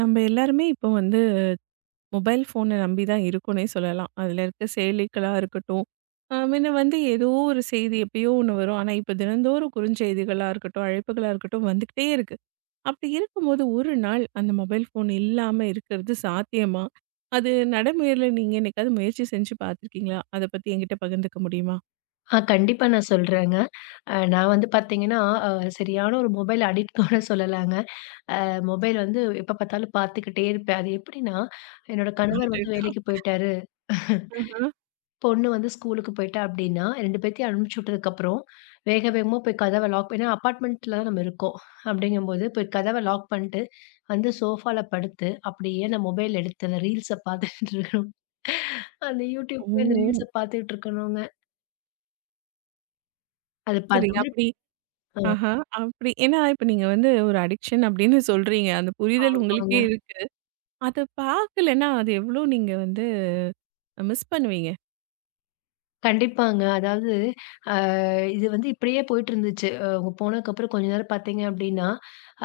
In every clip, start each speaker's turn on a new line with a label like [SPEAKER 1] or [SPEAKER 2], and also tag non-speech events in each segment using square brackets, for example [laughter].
[SPEAKER 1] நம்ம எல்லாருமே இப்போ வந்து மொபைல் ஃபோனை நம்பி தான் இருக்கோன்னே சொல்லலாம். அதில இருக்க செயலிகளா இருக்கட்டும், முன்ன வந்து ஏதோ ஒரு செய்தி எப்பயோ ஒண்ணு வரும். ஆனா, இப்போ தினந்தோறும் குறுஞ்செய்திகளா இருக்கட்டும், அழைப்புகளா இருக்கட்டும் வந்துக்கிட்டே இருக்கு. அப்படி இருக்கும்போது ஒரு நாள் அந்த மொபைல் ஃபோன் இல்லாம இருக்கிறது சாத்தியமா? அது நடைமுறையில நீங்க என்னைக்காவது முயற்சி செஞ்சு பார்த்துருக்கீங்களா? அத பத்தி என்கிட்ட பகிர்ந்துக்க முடியுமா?
[SPEAKER 2] ஆ கண்டிப்பா நான் சொல்றேங்க. நான் வந்து பார்த்தீங்கன்னா, அ சரியான ஒரு மொபைல் அடிக்ட் கூட சொல்லலாங்க. மொபைல் வந்து எப்ப பார்த்தாலும் பார்த்துக்கிட்டே இருப்பேன். அது எப்படின்னா, என்னோட கணவர் வந்து
[SPEAKER 1] அடடா!
[SPEAKER 2] வேலைக்கு போயிட்டாரு,
[SPEAKER 1] ஆஹா.
[SPEAKER 2] பொண்ணு வந்து ஸ்கூலுக்கு போயிட்டா அப்படின்னா, 2 பேத்தையும் அனுப்பிச்சு விட்டதுக்கப்புறம், வேக வேகமா போய் கதவ லாக். ஏன்னா அப்பார்ட்மெண்ட்ல தான் நம்ம இருக்கோம். அப்படிங்கும்போது போய் கதவ லாக் பண்ணிட்டு, வந்து சோஃபால படுத்து, அப்படியே நான் மொபைல் எடுத்து அந்த ரீல்ஸ பார்த்துட்டு இருக்கணும். அந்த YouTubeல அந்த ரீல்ஸ
[SPEAKER 1] ஓ!
[SPEAKER 2] பார்த்துட்டு இருக்கணுங்க. அது ப அந்த
[SPEAKER 1] சரி
[SPEAKER 2] மாதிரி
[SPEAKER 1] அப்படி.
[SPEAKER 2] அ
[SPEAKER 1] ஆஹா. அப்படி ஏன்னா, இப்ப நீங்க வந்து ஒரு அடிக்ஷன் அப்படின்னு சொல்றீங்க. அந்த புரிதல் உங்களுக்கே
[SPEAKER 2] ஆமாங்க.
[SPEAKER 1] இருக்கு. அத பார்க்கலன்னா, அது எவ்ளோ நீங்க வந்து மிஸ் பண்ணுவீங்க?
[SPEAKER 2] கண்டிப்பாங்க. அதாவது அ இது வந்து இப்படியே போயிட்டுருந்துச்சு. அவங்க போனதுக்கப்புறம் கொஞ்ச நேரம் பார்த்தீங்க அப்படின்னா,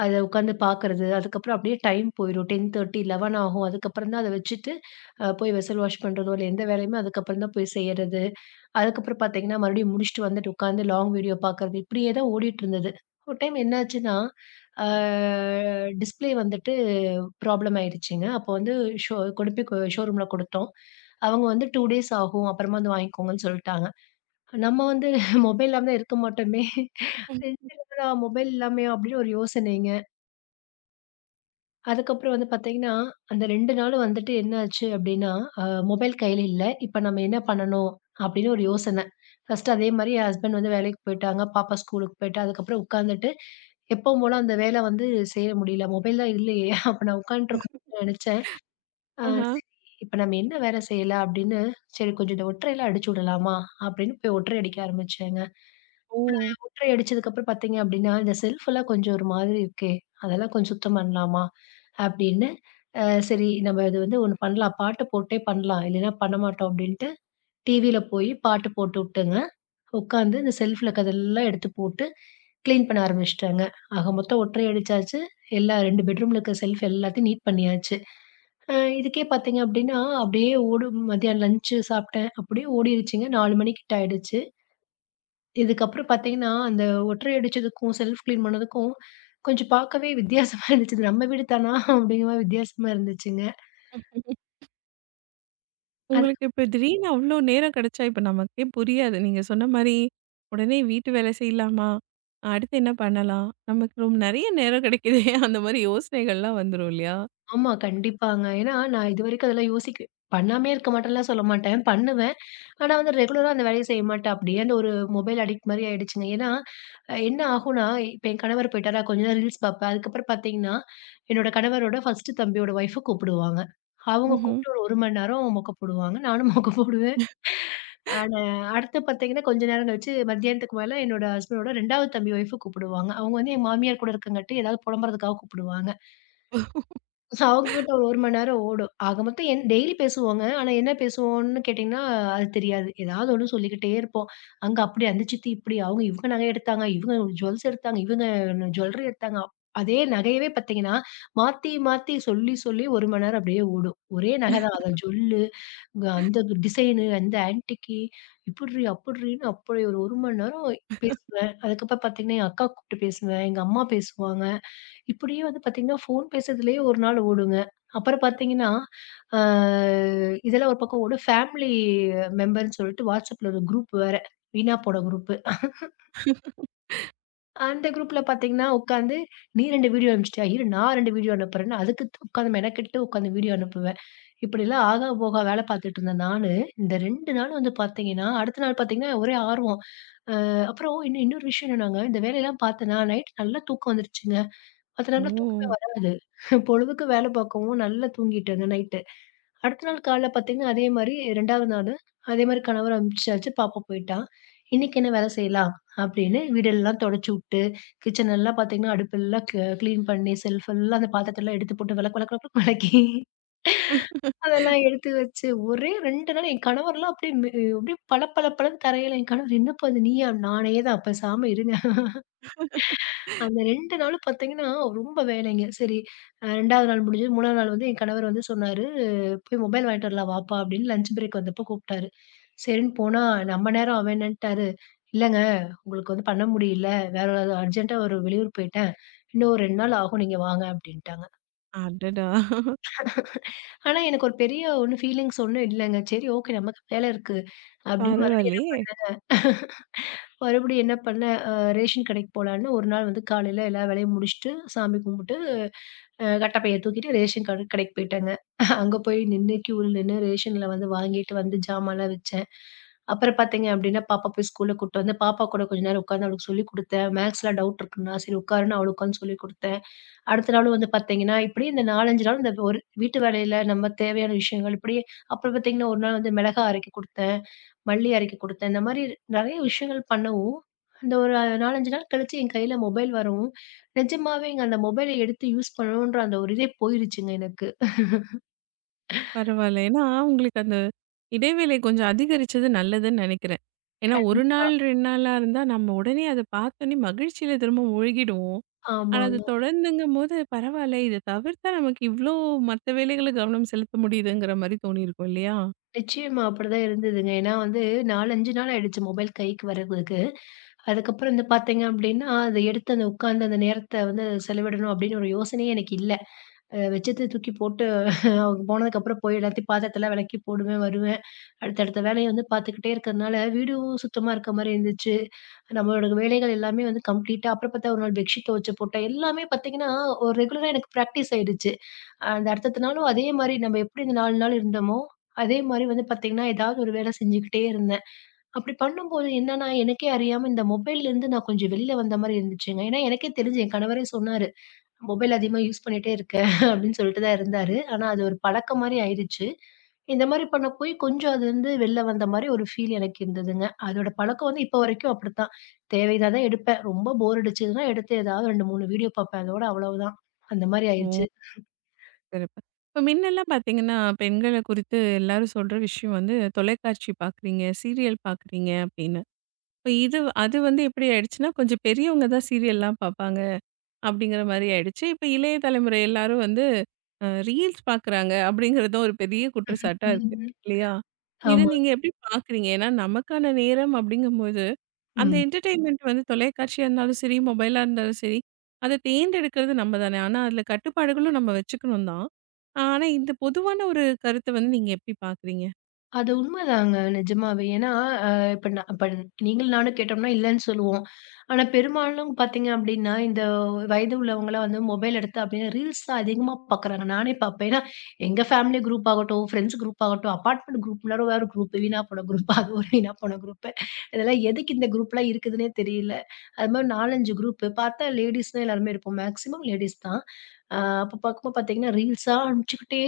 [SPEAKER 2] அத உட்காந்து பார்க்கறது, அதுக்கப்புறம் அப்படியே டைம் போயிரும். 10:30, 11 ஆகும். அதுக்கப்புறம் தான் அத வச்சுட்டு, போய் வெசல் வாஷ் பண்றதோ, இல்ல எந்த வேலையுமே அதுக்கப்புறம் தான் போய் செய்யறது. அதுக்கப்புறம் பார்த்தீங்கன்னா, மறுபடியும் முடிச்சுட்டு வந்துட்டு உட்காந்து லாங் வீடியோ பார்க்கறது, இப்படியே தான் ஓடிட்டுருந்தது. ஒரு டைம் என்னாச்சுன்னா, அ டிஸ்ப்ளே வந்துட்டு ப்ராப்ளம் ஆயிடுச்சுங்க. அப்போ வந்து ஷோ கொண்டு போய் ஷோரூம்ல குடுத்தோம். அவங்க வந்து 2 டேஸ் ஆகும். அப்புறமா வந்து வாங்கிக்கோங்கன்னு சொல்ட்டாங்க. நம்ம வந்து [laughs] மொபைல் இல்லாம தான் இருக்க மாட்டோமே. என்னடா மொபைல் இல்லாமையா? அப்படின்னு ஒரு யோசனைங்க. அதுக்கப்புறம் வந்து பார்த்தீங்கன்னா, அந்த 2 நாள் வந்துட்டு என்ன ஆச்சு அப்படின்னா, அ மொபைல் கையில இல்ல. இப்ப நம்ம என்ன பண்ணணும்? அப்படின்னு ஒரு யோசனை. ஃபர்ஸ்ட்டு அதே மாரி என் ஹஸ்பண்ட் வந்து வேலைக்கு போயிட்டாங்க. பாப்பா ஸ்கூலுக்கு போயிட்டா. அதுக்கப்புறம் உட்காந்துட்டு எப்பவும் போல அந்த வேலை வந்து செய்ய முடியல. மொபைல் தான் இல்லையே! [laughs] அப்ப நான் உட்காந்துட்டுருக்கணும்னு நெனச்சேன். அ
[SPEAKER 1] ஆஹா.
[SPEAKER 2] சரி இப்ப நம்ம என்ன வேலை செய்யலாம்? அப்படின்னு, சரி கொஞ்சம் இந்த ஒற்றையில அடிச்சு விடலாமா? அப்படின்னு போய் ஒற்றை அடிக்க ஆரம்பிச்சேங்க.
[SPEAKER 1] ஓ!
[SPEAKER 2] ஒட்டறை அடிச்சதுக்கப்புறம் பார்த்தீங்க அப்டின்னா, இந்த செல்ஃப்லாம் கொஞ்சம் ஒரு மாதிரி இருக்கே! அதெல்லாம் கொஞ்சம் சுத்தம் பண்ணலாமா? அப்டின்னு சரி நம்ம இது வந்து ஒண்ணு பண்ணலாம். பாட்டு போட்டே பண்ணலாம். இல்லைன்னா பண்ணமாட்டோம் அப்டின்ட்டு டிவில போய் பாட்டு போட்டு உட்டுங்க. உட்காந்து இந்த செல்ஃப்ல இருக்கதெல்லாம் எடுத்து போட்டு கிளீன் பண்ண ஆரம்பிச்சுட்டேங்க. ஆக மொத்தம் ஒட்டறை அடிச்சாச்சு. எல்லா 2 பெட்ரூம்ல இருக்க செல்ஃப் எல்லாத்தையும் நீட் பண்ணியாச்சு. அ இதுக்கே பார்த்தீங்க அப்டின்னா, அப்டியே ஓடும். மதியானம் லஞ்ச் சாப்பிட்டேன். அப்டியே ஓடிருச்சுங்க. 4 மணி கிட்ட ஆயிடுச்சு. இதுக்கப்புறம் பார்த்தீங்கன்னா, அந்த ஒட்டறை அடிச்சதுக்கும், செல்ஃப் கிளீன் பண்ணதுக்கும் கொஞ்சம் பார்க்கவே வித்தியாசமா இருந்துச்சு. நம்ம வீடு தானா? அப்படிங்கிற மாரி வித்தியாசமா இருந்துச்சுங்க. அது
[SPEAKER 1] உங்களுக்கு இப்ப திடீர்னு அவ்ளோ நேரம் கிடைச்சா, இப்ப நமக்கே புரியாது. நீங்க சொன்ன மாரி, உடனே வீட்டு வேலை செய்யலாமா? அடுத்து என்ன பண்ணலாம்? நமக்கு ரொம்ப நெறைய நேரம் கிடைக்குதே! [laughs] அந்த மாரி யோசனைகள்லாம் வந்துரும் இல்லையா?
[SPEAKER 2] ஆமா, கண்டிப்பாங்க. ஏன்னா நான் இதுவரைக்கும் அதெல்லாம் யோசிக்க பண்ணாமயே இருக்க மாட்டேன்லாம் சொல்ல மாட்டேன். பண்ணுவேன். ஆனா வந்து ரெகுலரா அந்த வேலைய செய்ய மாட்டேன். அப்படியே அந்த ஒரு மொபைல் அடிக்ட் மாரி ஆயிடுச்சுங்க. ஏன்னா, என்ன ஆகும்னா, இப்ப என் கணவர் போயிட்டாரா, கொஞ்ச நேரம் ரீல்ஸ் பார்ப்பேன். அதுக்கப்புறம் பார்த்தீங்கன்னா, என்னோட கணவரோட 1 தம்பியோட ஒய்ஃப கூப்பிடுவாங்க. அவங்க
[SPEAKER 1] ம்ஹ்ம்.
[SPEAKER 2] கூப்பிட்டு ஒரு 1 மணி நேரம் மொக்க போடுவாங்க. நானும் மொக்க போடுவேன். ஆனா, அடுத்து பார்த்தீங்கன்னா, கொஞ்ச நேரம் கழிச்சு மத்தியானத்துக்கு மேல என்னோட ஹஸ்பண்டோட 2வது தம்பி ஒய்ஃப கூப்பிடுவாங்க. அவங்க வந்து என் மாமியார் கூட இருக்கங்காட்டி ஏதாவது புலம்புறதுக்காக கூப்பிடுவாங்க. அவங்ககிட்ட 1 மணி நேரம் ஓடும். ஆக மொத்தம் என் டெய்லி பேசுவோங்க. ஆனா என்ன பேசுவோம்ன்னு கேட்டீங்கன்னா, அது தெரியாது. ஏதாவது ஒண்ணு சொல்லிக்கிட்டே இருப்போம். அங்க அப்படி அந்த சித்தி இப்படி அவங்க இவங்க நகை எடுத்தாங்க, இவங்க ஜுவல்ஸ் எடுத்தாங்க, இவங்க ஜுவல்லரி எடுத்தாங்க. அதே நகையவே பார்த்தீங்கன்னா, மாத்தி மாத்தி சொல்லி சொல்லி 1 மணி நேரம் அப்படியே ஓடும். ஒரே நகை தான். அத ஜொல்லு, இங்க அந்த டிசைனு, அந்த ஆன்டிக்கி இப்பட்ரி அப்படின்னு அப்படி ஒரு 1 மணி நேரம் பேசுவேன். அதுக்கப்புறம் பார்த்தீங்கன்னா, என் அக்கா கூப்பிட்டு பேசுவேன். எங்க அம்மா பேசுவாங்க. இப்படியே வந்து பார்த்தீங்கன்னா, ஃபோன் பேசுறதுலயே ஒரு நாள் ஓடுங்க. அப்புறம் பார்த்தீங்கன்னா, ஆ இதெல்லாம் ஒரு பக்கம் ஓடும். ஃபேமிலி மெம்பர்ன்னு சொல்லிட்டு WhatsAppல ஒரு குரூப் வேற. வீணா போன குரூப்பு. அந்த குரூப்ல பார்த்தீங்கன்னா, உட்காந்து நீ 2 வீடியோ அனுப்பிச்சிட்டியா? இரு நான் 2 வீடியோ அனுப்புறேன்னு அதுக்கு உட்காந்து மெனக்கெட்டு உட்காந்து வீடியோ அனுப்புவேன். இப்படிலாம் ஆகா போகா வேலை பார்த்துட்டு இருந்த நானு, இந்த 2 நாள் வந்து பார்த்தீங்கன்னா, அடுத்த நாள் பார்த்தீங்கன்னா ஒரே ஆர்வம். அப்புறம் இன்னும் இன்னொரு விஷயம் என்னன்னாங்க, இந்த வேலையெல்லாம் பார்த்தேனா நைட் நல்லா தூக்கம் வந்துருச்சுங்க. அதனால தூக்கமே
[SPEAKER 1] ஓ!
[SPEAKER 2] வராது. பொழுதுக்கு வேலை பார்க்கவும் நல்லா தூங்கிட்டேங்க நைட்டு. அடுத்த நாள் காலைல பார்த்தீங்கன்னா, அதே மாரி 2வது நாளு அதே மாரி கணவர் அனுப்பிச்சாச்சு. பாப்பா போயிட்டா. இன்னைக்கு என்ன வேலை செய்யலாம்? அப்படின்னு வீடெல்லாம் தொடச்சு விட்டு, கிச்சன் எல்லாம் பார்த்தீங்கன்னா, அடுப்பெல்லாம் கிளீன் பண்ணி செல்ஃப் எல்லாம் அந்த பாத்திரத்தெல்லாம் எடுத்து போட்டு வெளக்கு வெளக்கு வெளக்குன்னு வெளக்கி, [laughs] அதெல்லாம் எடுத்து வச்சு ஒரே 2 நாள் என் கணவர்லாம் அப்படியே அப்படியே பளபளபளன்னு தரையில என் கணவர், "என்னப்பா இது நீயா?" நானே தான். "பேசாம இருங்க." அந்த 2 நாளும் பார்த்தீங்கன்னா, ரொம்ப வேலைங்க. சரி. 2வது நாள் முடிஞ்சது. 3வது நாள் வந்து என் கணவர் வந்து சொன்னாரு, "போய் மொபைல் வாங்கிட்டு வரலாம் வாப்பா" அப்படின்னு லஞ்ச் பிரேக் வந்தப்போ கூப்பிட்டாரு. சரின்னு போனா, நம்ம நேரம் அவன் என்னன்ட்டாரு, "இல்லங்க உங்களுக்கு வந்து பண்ண முடியல. வேற ஒரு அர்ஜென்ட்டா ஒரு வெளியூர் போயிட்டேன். இன்னும் ஒரு 2 நாள் ஆகும். நீங்க வாங்க" அப்படின்ட்டாங்க.
[SPEAKER 1] அடடா!
[SPEAKER 2] ஆனா எனக்கு ஒரு பெரிய ஒண்ணும் ஃபீலிங்ஸ் ஒண்ணும் இல்லங்க. சரி, ஓகே, நமக்கு வேலை இருக்கு அப்படின்னு என்ன
[SPEAKER 1] பரவாயில்லையே!
[SPEAKER 2] மறுபடியும் என்ன பண்ணேன், ரேஷன் கடைக்கு போலான்னு ஒரு நாள் வந்து காலையில எல்லா வேலையும் முடிச்சுட்டு, சாமி கும்பிட்டு, கட்டப்பைய தூக்கிட்டு ரேஷன் கடைக்கு போயிட்டேங்க. அங்க போய் நின்னு கியூல நின்னு ரேஷன்ல வந்து வாங்கிட்டு வந்து ஜாமான்லாம் வச்சேன். அப்புறம் பார்த்தீங்க அப்படின்னா, பாப்பா போய் ஸ்கூல்ல கூட்டு வந்தேன். பாப்பா கூட கொஞ்ச நேரம் உட்காந்து அவளுக்கு சொல்லிக் குடுத்தேன். மேக்ஸ்ல டவுட் இருக்குன்னா, சரி உட்காருன்னு அவளுக்கு உட்காந்து சொல்லிக் குடுத்தேன். அடுத்த நாளும் வந்து பார்த்தீங்கன்னா, இப்படி இந்த 4, 5 நாள் இந்த ஒரு வீட்டு வேலையில நம்ம தேவையான விஷயங்கள் இப்படியே. அப்புறம் பார்த்தீங்கன்னா, ஒரு நாள் வந்து மிளகா அரைக்க குடுத்தேன், மல்லி அரைக்க குடுத்தேன். இந்த மாரி நெறைய விஷயங்கள் பண்ணவும், இந்த ஒரு 4, 5 நாள் கழிச்சு என் கையில மொபைல் வரவும், நிஜமாவேங்க அந்த மொபைல எடுத்து யூஸ் பண்ணணுன்ற அந்த ஒரு இதே போயிருச்சுங்க எனக்கு.
[SPEAKER 1] பரவால்ல. ஏன்னா, உங்களுக்கு அந்த இடைவேளை கொஞ்சம் அதிகரிச்சது நல்லதுன்னு நெனைக்கிறேன். ஏன்னா, 1
[SPEAKER 2] கண்டிப்பா.
[SPEAKER 1] நாள் 2 நாளா இருந்தா நம்ம உடனே அத பார்த்தோனே மகிழ்ச்சியில திரும்ப மூழ்கிடுவோம். ஆனா, அது
[SPEAKER 2] ஆமாங்க.
[SPEAKER 1] தொடர்ந்துங்கும்போது பரவால்ல இத தவிர்த்தா நமக்கு இவ்ளோ மத்த வேலைகள்ல கவனம் செலுத்த முடியுதுங்கிற மாரி தோணியிருக்கும் இல்லையா?
[SPEAKER 2] நிச்சயமா அப்படிதான் இருந்ததுங்க. ஏன்னா வந்து 4, 5 நாள் ஆயிடுச்சு மொபைல் கைக்கு வரதுக்கு. அதுக்கப்புறம் வந்து பார்த்தீங்க அப்படின்னா, அத எடுத்து அந்த உட்கார்ந்து அந்த நேரத்த வந்து செலவிடணும் அப்படின்னு ஒரு யோசனையே எனக்கு இல்ல. வச்சத தூக்கி போட்டு அவங்க போனதுக்கப்புறம் போய் எல்லாத்தையும் பாத்திரத்தலாம் வெளக்கி போடுவேன், வருவேன். அடுத்தடுத்த வேலைய வந்து பாத்துக்கிட்டே இருக்கறனால, வீடும் சுத்தமா இருக்க மாரி இருந்துச்சு. நம்மளோட வேலைகள் எல்லாமே வந்து கம்ப்ளீட்டா அப்புறம் பாத்தா ஒரு நாள் பெட்ஷீட் தொவச்சு போட்டேன். எல்லாமே பாத்தீங்கன்னா, ஒரு ரெகுலரா எனக்கு பிராக்டிஸ் ஆயிடுச்சு. அந்த அடுத்தடுத்த நாளும் அதே மாரி நம்ம எப்படி இந்த 4 நாள் இருந்தோமோ, அதே மாரி வந்து பாத்தீங்கன்னா, ஏதாவது ஒரு வேல செஞ்சுக்கிட்டே இருந்தேன். அப்படி பண்ணும்போது என்னன்னா, எனக்கே அறியாம இந்த மொபைல்லேருந்து நான் கொஞ்சம் வெளில வந்த மாரி இருந்துச்சுங்க. ஏன்னா, எனக்கே தெரிஞ்சு என் கணவரே சொன்னாரு. மொபைல் அதிகமா யூஸ் பண்ணிட்டே இருக்க [laughs] அப்படின்னு சொல்லிட்டு தான் இருந்தாரு. ஆனா அது ஒரு பழக்கம் மாரி ஆயிருச்சு. இந்த மாரி பண்ண போய் கொஞ்சம் அதுலருந்து வெளில வந்த மாரி ஒரு ஃபீல் எனக்கு இருந்ததுங்க. அதோட பழக்கம் வந்து இப்ப வரைக்கும் அப்படித்தான். தேவைனா தான் எடுப்பேன். ரொம்ப போர் அடிச்சதுன்னா எடுத்து ஏதாவது 2, 3 வீடியோ பார்ப்பேன். அதோட அவ்வளவுதான். அந்த மாரி ஆயிருச்சு.
[SPEAKER 1] ஓ! சிறப்பு. இப்ப மின்னலாம் பார்த்தீங்கன்னா, பெண்கள குறித்து எல்லாரும் சொல்ற விஷயம் வந்து தொலைக்காட்சி பார்க்குறீங்க, சீரியல் பார்க்குறீங்க அப்படின்னு. இப்ப இது அது வந்து எப்படி ஆயிடுச்சுன்னா, கொஞ்சம் பெரியவங்க தான் சீரியல்லாம் பார்ப்பாங்க. அப்படிங்கிற மாரி ஆயிடுச்சு. இப்ப இளைய தலைமுறை எல்லாரும் வந்து ரீல்ஸ் பார்க்குறாங்க அப்படிங்கிறதும் ஒரு பெரிய குற்றச்சாட்டா இருக்கு.
[SPEAKER 2] ம்.
[SPEAKER 1] இல்லையா? இத
[SPEAKER 2] ஆமா.
[SPEAKER 1] நீங்க எப்படி பார்க்குறீங்க? ஏன்னா நமக்கான நேரம் அப்படிங்கும்போது, அந்த
[SPEAKER 2] ம்.
[SPEAKER 1] என்டர்டெயின்மென்ட் வந்து தொலைக்காட்சியா இருந்தாலும் சரி, மொபைலா இருந்தாலும் சரி, அத தேர்ந்தெடுக்கிறது நம்ம தானே. ஆனா அதுல கட்டுப்பாடுகளும் நம்ம வச்சுக்கணும் தான். ஆனா இந்த பொதுவான ஒரு கருத்த வந்து நீங்க எப்படி பார்க்குறீங்க?
[SPEAKER 2] அது உண்மைதாங்க. நிஜமாவே. ஏன்னா, அ இப்ப நான் இப்ப நீங்களும் நானும் கேட்டோம்னா இல்லன்னு சொல்லுவோம். ஆனா பெரும்பாலும் பார்த்தீங்க அப்டின்னா, இந்த வயது உள்ளவங்கலாம் வந்து மொபைல் எடுத்து அப்டியே ரீல்ஸ் தான் அதிகமா பார்க்குறாங்க. நானே பார்ப்பேன். ஏன்னா, எங்க ஃபேமிலி குரூப் ஆகட்டும், ஃப்ரெண்ட்ஸ் குரூப் ஆகட்டும், அபார்ட்மெண்ட் குரூப்ல வேற குரூப் வீணா போன குரூப் அது ஒரு வீணா போன குரூப். இதெல்லாம் எதுக்கு இந்த குரூப்லாம் இருக்குதுன்னே தெரியல. அது மாரி 4, 5 குரூப் பார்த்தா லேடீஸ் தான் எல்லாருமே இருப்போம். மேக்ஸிமம் லேடீஸ் தான். அ அப்ப பார்க்கும்போது பார்த்தீங்கன்னா, ரீல்ஸா அனுப்பிச்சுக்கிட்டே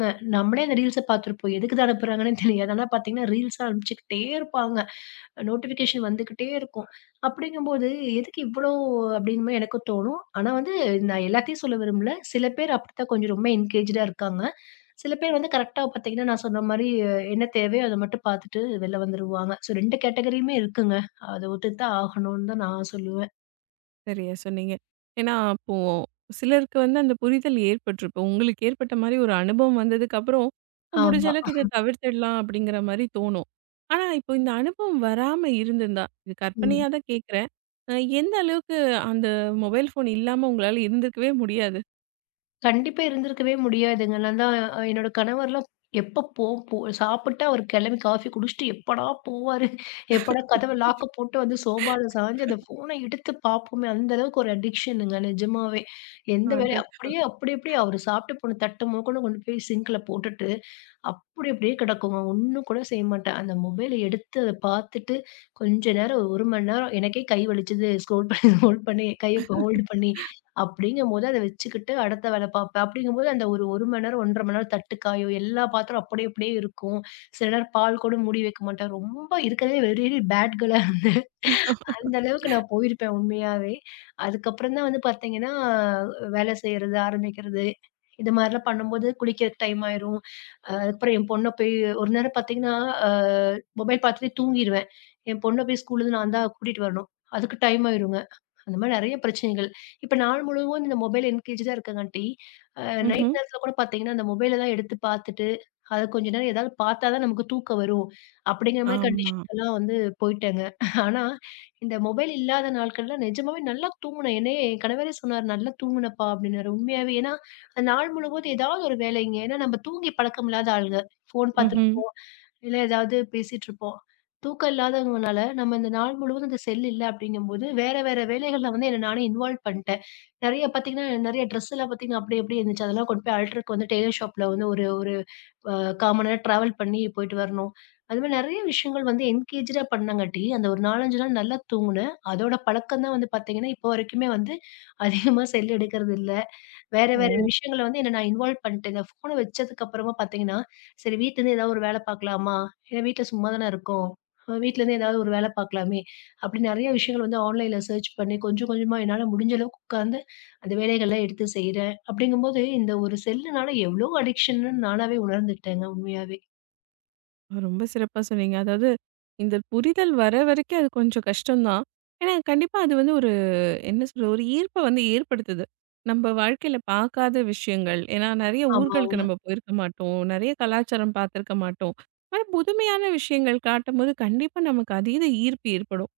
[SPEAKER 2] ந நம்மளே அந்த ரீல்ஸ பார்த்துருப்போம். எதுக்குதான் அனுப்புறாங்கன்னே தெரியாது. ஆனா பார்த்தீங்கன்னா, ரீல்ஸா அனுப்பிச்சுக்கிட்டே இருப்பாங்க. நோட்டிஃபிகேஷன் வந்துகிட்டே இருக்கும். அப்படிங்கும்போது, எதுக்கு இவ்வளோ அப்படின்னு மாரி எனக்கும் தோணும். ஆனா வந்து நான் எல்லாத்தையும் சொல்ல விரும்பல. சில பேர் அப்படித்தான் கொஞ்சம் ரொம்ப என்கேஜ்டா இருக்காங்க. சில பேர் வந்து கரெக்ட்டா பார்த்தீங்கன்னா, நான் சொன்ன மாரி என்ன தேவையோ அத மட்டும் பார்த்துட்டு வெளில வந்துருவாங்க. ஸோ 2 கேட்டகரியுமே இருக்குங்க. அத ஒத்துட்டு தான் ஆகணும்னு தான் நான் சொல்லுவேன்.
[SPEAKER 1] சரியா சொன்னீங்க. ஏன்னா, அப்போ சிலருக்கு வந்து அந்த புரிதல் ஏற்பட்டுருக்கும். உங்களுக்கு ஏற்பட்ட மாரி ஒரு அனுபவம் வந்ததுக்கப்புறம், முடிஞ்ச
[SPEAKER 2] ஆமா.
[SPEAKER 1] அளவுக்கு இத தவிர்த்திடலாம் அப்படிங்கிற மாரி தோணும். ஆனா, இப்போ இந்த அனுபவம் வராம இருந்திருந்தா, இது
[SPEAKER 2] ம்.
[SPEAKER 1] கற்பனையா தான் கேட்கிறேன். அ எந்த அளவுக்கு அந்த மொபைல் ஃபோன் இல்லாம உங்களால இருந்திருக்கவே முடியாது?
[SPEAKER 2] கண்டிப்பா இருந்திருக்கவே முடியாதுங்க. நான் தான் என்னோட கணவர்லாம் எப்ப போ போ சாப்பிட்டு அவர் கிளம்பி காஃபி குடிச்சுட்டு எப்படா போவாரு? எப்படா கதவ லாக்க போட்டு வந்து சோபால சாஞ்சு அந்த ஃபோன எடுத்து பார்ப்போமே! அந்த அளவுக்கு ஒரு அடிக்ஷனுங்க நிஜமாவே. எந்த வேலையும்
[SPEAKER 1] அடடா!
[SPEAKER 2] அப்படியே அப்படி அப்படியே அவரு சாப்பிட்டு போன தட்ட மொதக்கொண்டு கொண்டு போய் சிங்க்ல போட்டுட்டு, அப்படி அப்படியே கிடக்குங்க. ஒண்ணும் கூட செய்ய மாட்டேன். அந்த மொபைல எடுத்து அத பார்த்துட்டு கொஞ்ச நேரம் 1 மணி நேரம் எனக்கே கை வலிச்சது. ஸ்க்ரோல் [laughs] பண்ணி ஹோல்ட் பண்ணி கைய இப்ப ஹோல்டு பண்ணி அப்படிங்கும்போது அத வச்சுக்கிட்டு அடுத்த வேல பார்ப்பேன். அப்படிங்கும்போது அந்த ஒரு 1 மணி நேரம், 1 1/2 மணி நேரம் தட்டு காயும். எல்லா பாத்திரம் அப்படியே அப்படியே இருக்கும். சில நேரம் பால் கூட மூடி வைக்க மாட்டேன். ரொம்ப இருக்கிறதுலே வெரி பேட் கேர்லா அந்த அளவுக்கு நான் போயிருப்பேன் உண்மையாவே. அதுக்கப்புறம் தான் வந்து பார்த்தீங்கன்னா, வேலை செய்றது ஆரம்பிக்கிறது. இது மாரிலாம் பண்ணும்போது குளிக்க டைம் ஆயிரும். அதுக்கப்புறம் என் பொண்ண போய் ஒரு நேரம் பார்த்தீங்கன்னா, அ மொபைல் பார்த்துட்டே தூங்கிருவேன். என் பொண்ண போய் ஸ்கூல்லருந்து நான் தான் கூட்டிட்டு வரணும். அதுக்கு டைம் ஆயிருங்க. அந்த மாரி நெறைய பிரச்சனைகள். இப்ப நாள் முழுவதும் இந்த மொபைல் என்கேஜ்டா இருக்கங்காட்டி, அ நைட்
[SPEAKER 1] ம்ஹ்ம்.
[SPEAKER 2] நேரத்தில கூட பார்த்தீங்கன்னா, அந்த மொபைல தான் எடுத்து பார்த்துட்டு, அத கொஞ்ச நேரம் ஏதாவது பார்த்தா தான் நமக்கு தூக்கம் வரும். அப்படிங்கிற மாரி
[SPEAKER 1] ஆமா.
[SPEAKER 2] கண்டிஷனுக்கெல்லாம் வந்து போயிட்டேங்க. ஆனா, இந்த மொபைல் இல்லாத நாட்கள்ல நிஜமாவே நல்லா தூங்குனேன். என்னையே என் கணவரே சொன்னாரு, "நல்லா தூங்குனப்பா" அப்படின்னாரு. உண்மையாவே. ஏன்னா, அந்த நாள் முழுவதும் ஏதாவது ஒரு வேலைங்க. ஏன்னா, நம்ம தூங்கி பழக்கம் இல்லாத ஆளுங்க. ஃபோன்
[SPEAKER 1] ம்ஹ்ம்.
[SPEAKER 2] பார்த்துருப்போம், இல்ல ஏதாவது பேசிட்டுருப்போம். தூக்கம் இல்லாதவங்கனால, நம்ம இந்த நாள் முழுவதும் இந்த செல் இல்ல அப்படிங்கும்போது, வேற வேற வேலைகள்ல வந்து என்ன நானே இன்வால்வ் பண்ணிட்டேன். நெறைய பாத்தீங்கன்னா, நெறைய ட்ரெஸ் எல்லாம் பாத்தீங்கன்னா அப்படி அப்படி இருந்துச்சு. அதெல்லாம் கொண்டு போய் அல்ட்ருக்கு வந்து டெய்லர் ஷாப்ல வந்து ஒரு ஒரு அ 1/4 மணி நேரம் டிராவல் பண்ணி போயிட்டு வரணும். அது மாரி நெறைய விஷயங்கள் வந்து என்கேஜ்டா பண்ணங்காட்டி, அந்த ஒரு 4, 5 நாள் நல்லா தூங்குனேன். அதோட பழக்கம் தான் வந்து பாத்தீங்கன்னா, இப்போ வரைக்குமே வந்து அதிகமா செல் எடுக்கறது இல்ல. வேற, வேற
[SPEAKER 1] ஓ!
[SPEAKER 2] விஷயங்கள வந்து என்ன நான் இன்வால்வ் பண்ணிட்டேங்க. ஃபோன வச்சதுக்கு அப்புறமா பார்த்தீங்கன்னா, சரி வீட்லேருந்து ஏதாவது ஒரு வேலை பார்க்கலாமா? ஏன்னா வீட்ல சும்மா தானே இருக்கோம். வீட்லேருந்து ஏதாவது ஒரு வேலை பார்க்கலாமே! அப்படி நெறைய விஷயங்கள் வந்து ஆன்லைன்ல சர்ச் பண்ணி கொஞ்சம், கொஞ்சமா என்னால முடிஞ்ச அளவுக்கு உட்கார்ந்து அந்த வேலைகள்லாம் எடுத்து செய்றேன். அப்படிங்கும்போது இந்த ஒரு செல்லுனால எவ்வளோ அடிக்ஷன்னு நானாவே உணர்ந்துட்டேங்க உண்மையாவே.
[SPEAKER 1] ரொம்ப சிறப்பா சொன்னீங்க. அதாவது, இந்த புரிதல் வர வரைக்கும் அது கொஞ்சம் கஷ்டம் தான். ஏன்னா, கண்டிப்பா அது வந்து என்ன சொல்றது? ஒரு ஈர்ப்ப வந்து ஏற்படுத்துது. நம்ப வாழ்க்கையில பார்க்காத விஷயங்கள். ஏன்னா நெறைய ஊர்களுக்கு
[SPEAKER 2] ஆமாங்க.
[SPEAKER 1] நம்ம போயிருக்க மாட்டோம். நெறைய கலாச்சாரம் பார்த்திருக்க மாட்டோம். ஆனா புதுமையான விஷயங்கள் காட்டும்போது கண்டிப்பா நமக்கு அதீத ஈர்ப்பு ஏற்படும்.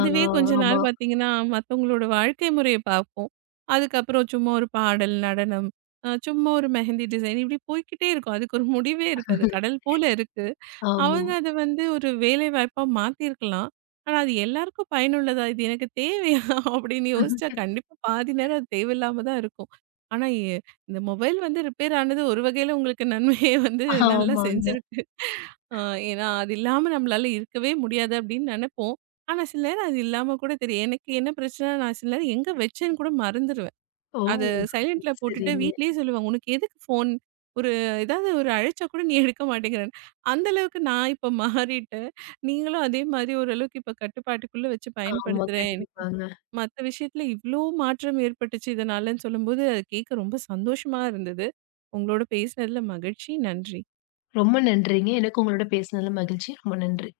[SPEAKER 2] ஆ,
[SPEAKER 1] கொஞ்ச நாள்
[SPEAKER 2] ஆமா,
[SPEAKER 1] பார்த்தீங்கன்னா, மத்தவங்களோட வாழ்க்கை முறைய பார்ப்போம். அதுக்கப்புறம் சும்மா ஒரு பாடல், நடனம், சும்மா ஒரு மெஹந்தி டிசைன் இப்படி போய்க்கிட்டே இருக்கும். அதுக்கு ஒரு முடிவே இருக்காது. கடல் போல இருக்கு.
[SPEAKER 2] ஆமா.
[SPEAKER 1] அவங்க அத வந்து ஒரு வேலைவாய்ப்பா மாத்தியிருக்கலாம். ஆனா அது எல்லாருக்கும் பயனுள்ளதா? இது எனக்கு தேவையா? [laughs] அப்படின்னு யோசிச்சா கண்டிப்பா பாதி நேரம் அது தேவையில்லாம தான் இருக்கும். ஆனா இந்த மொபைல் வந்து ரிப்பேர் ஆனது ஒரு வகையில உங்களுக்கு நன்மையை [laughs] வந்து நல்லா
[SPEAKER 2] ஆமாங்க.
[SPEAKER 1] செஞ்சிருக்கு. அ ஏன்னா அது இல்லாம நம்மளால இருக்கவே முடியாது அப்படின்னு நெனைப்போம். ஆனா சில நேரம் அது இல்லாம கூட தெரியும். எனக்கு என்ன பிரச்சனை நான் சில நேரம் எங்க வச்சேன்னு கூட மறந்துருவேன்.
[SPEAKER 2] ஓ!
[SPEAKER 1] அது சைலண்ட்ல போட்டுட்டு
[SPEAKER 2] சரிங்க.
[SPEAKER 1] வீட்லயே சொல்லுவாங்க, "உனக்கு எதுக்கு ஃபோன்? ஒரு ஏதாவது ஒரு அழைச்சா கூட நீ எடுக்க மாட்டேங்கிறன்னு." அந்த அளவுக்கு நான் இப்ப மாறிட்டேன். நீங்களும் அதே மாதிரி ஓரளவுக்கு இப்ப கட்டுப்பாட்டுக்குள்ள வச்சு
[SPEAKER 2] ஆமா,
[SPEAKER 1] பயன்படுத்துறேன். எனக்கு
[SPEAKER 2] கண்டிப்பாங்க.
[SPEAKER 1] மத்த விஷயத்துல இவ்ளோ மாற்றம் ஏற்பட்டுச்சு இதனாலன்னு சொல்லும்போது, அது கேட்க ரொம்ப சந்தோஷமா இருந்தது. உங்களோட பேசினதுல மகிழ்ச்சி. நன்றி.
[SPEAKER 2] ரொம்ப நன்றிங்க. எனக்கு உங்களோட பேசினதுல மகிழ்ச்சி. ரொம்ப நன்றி.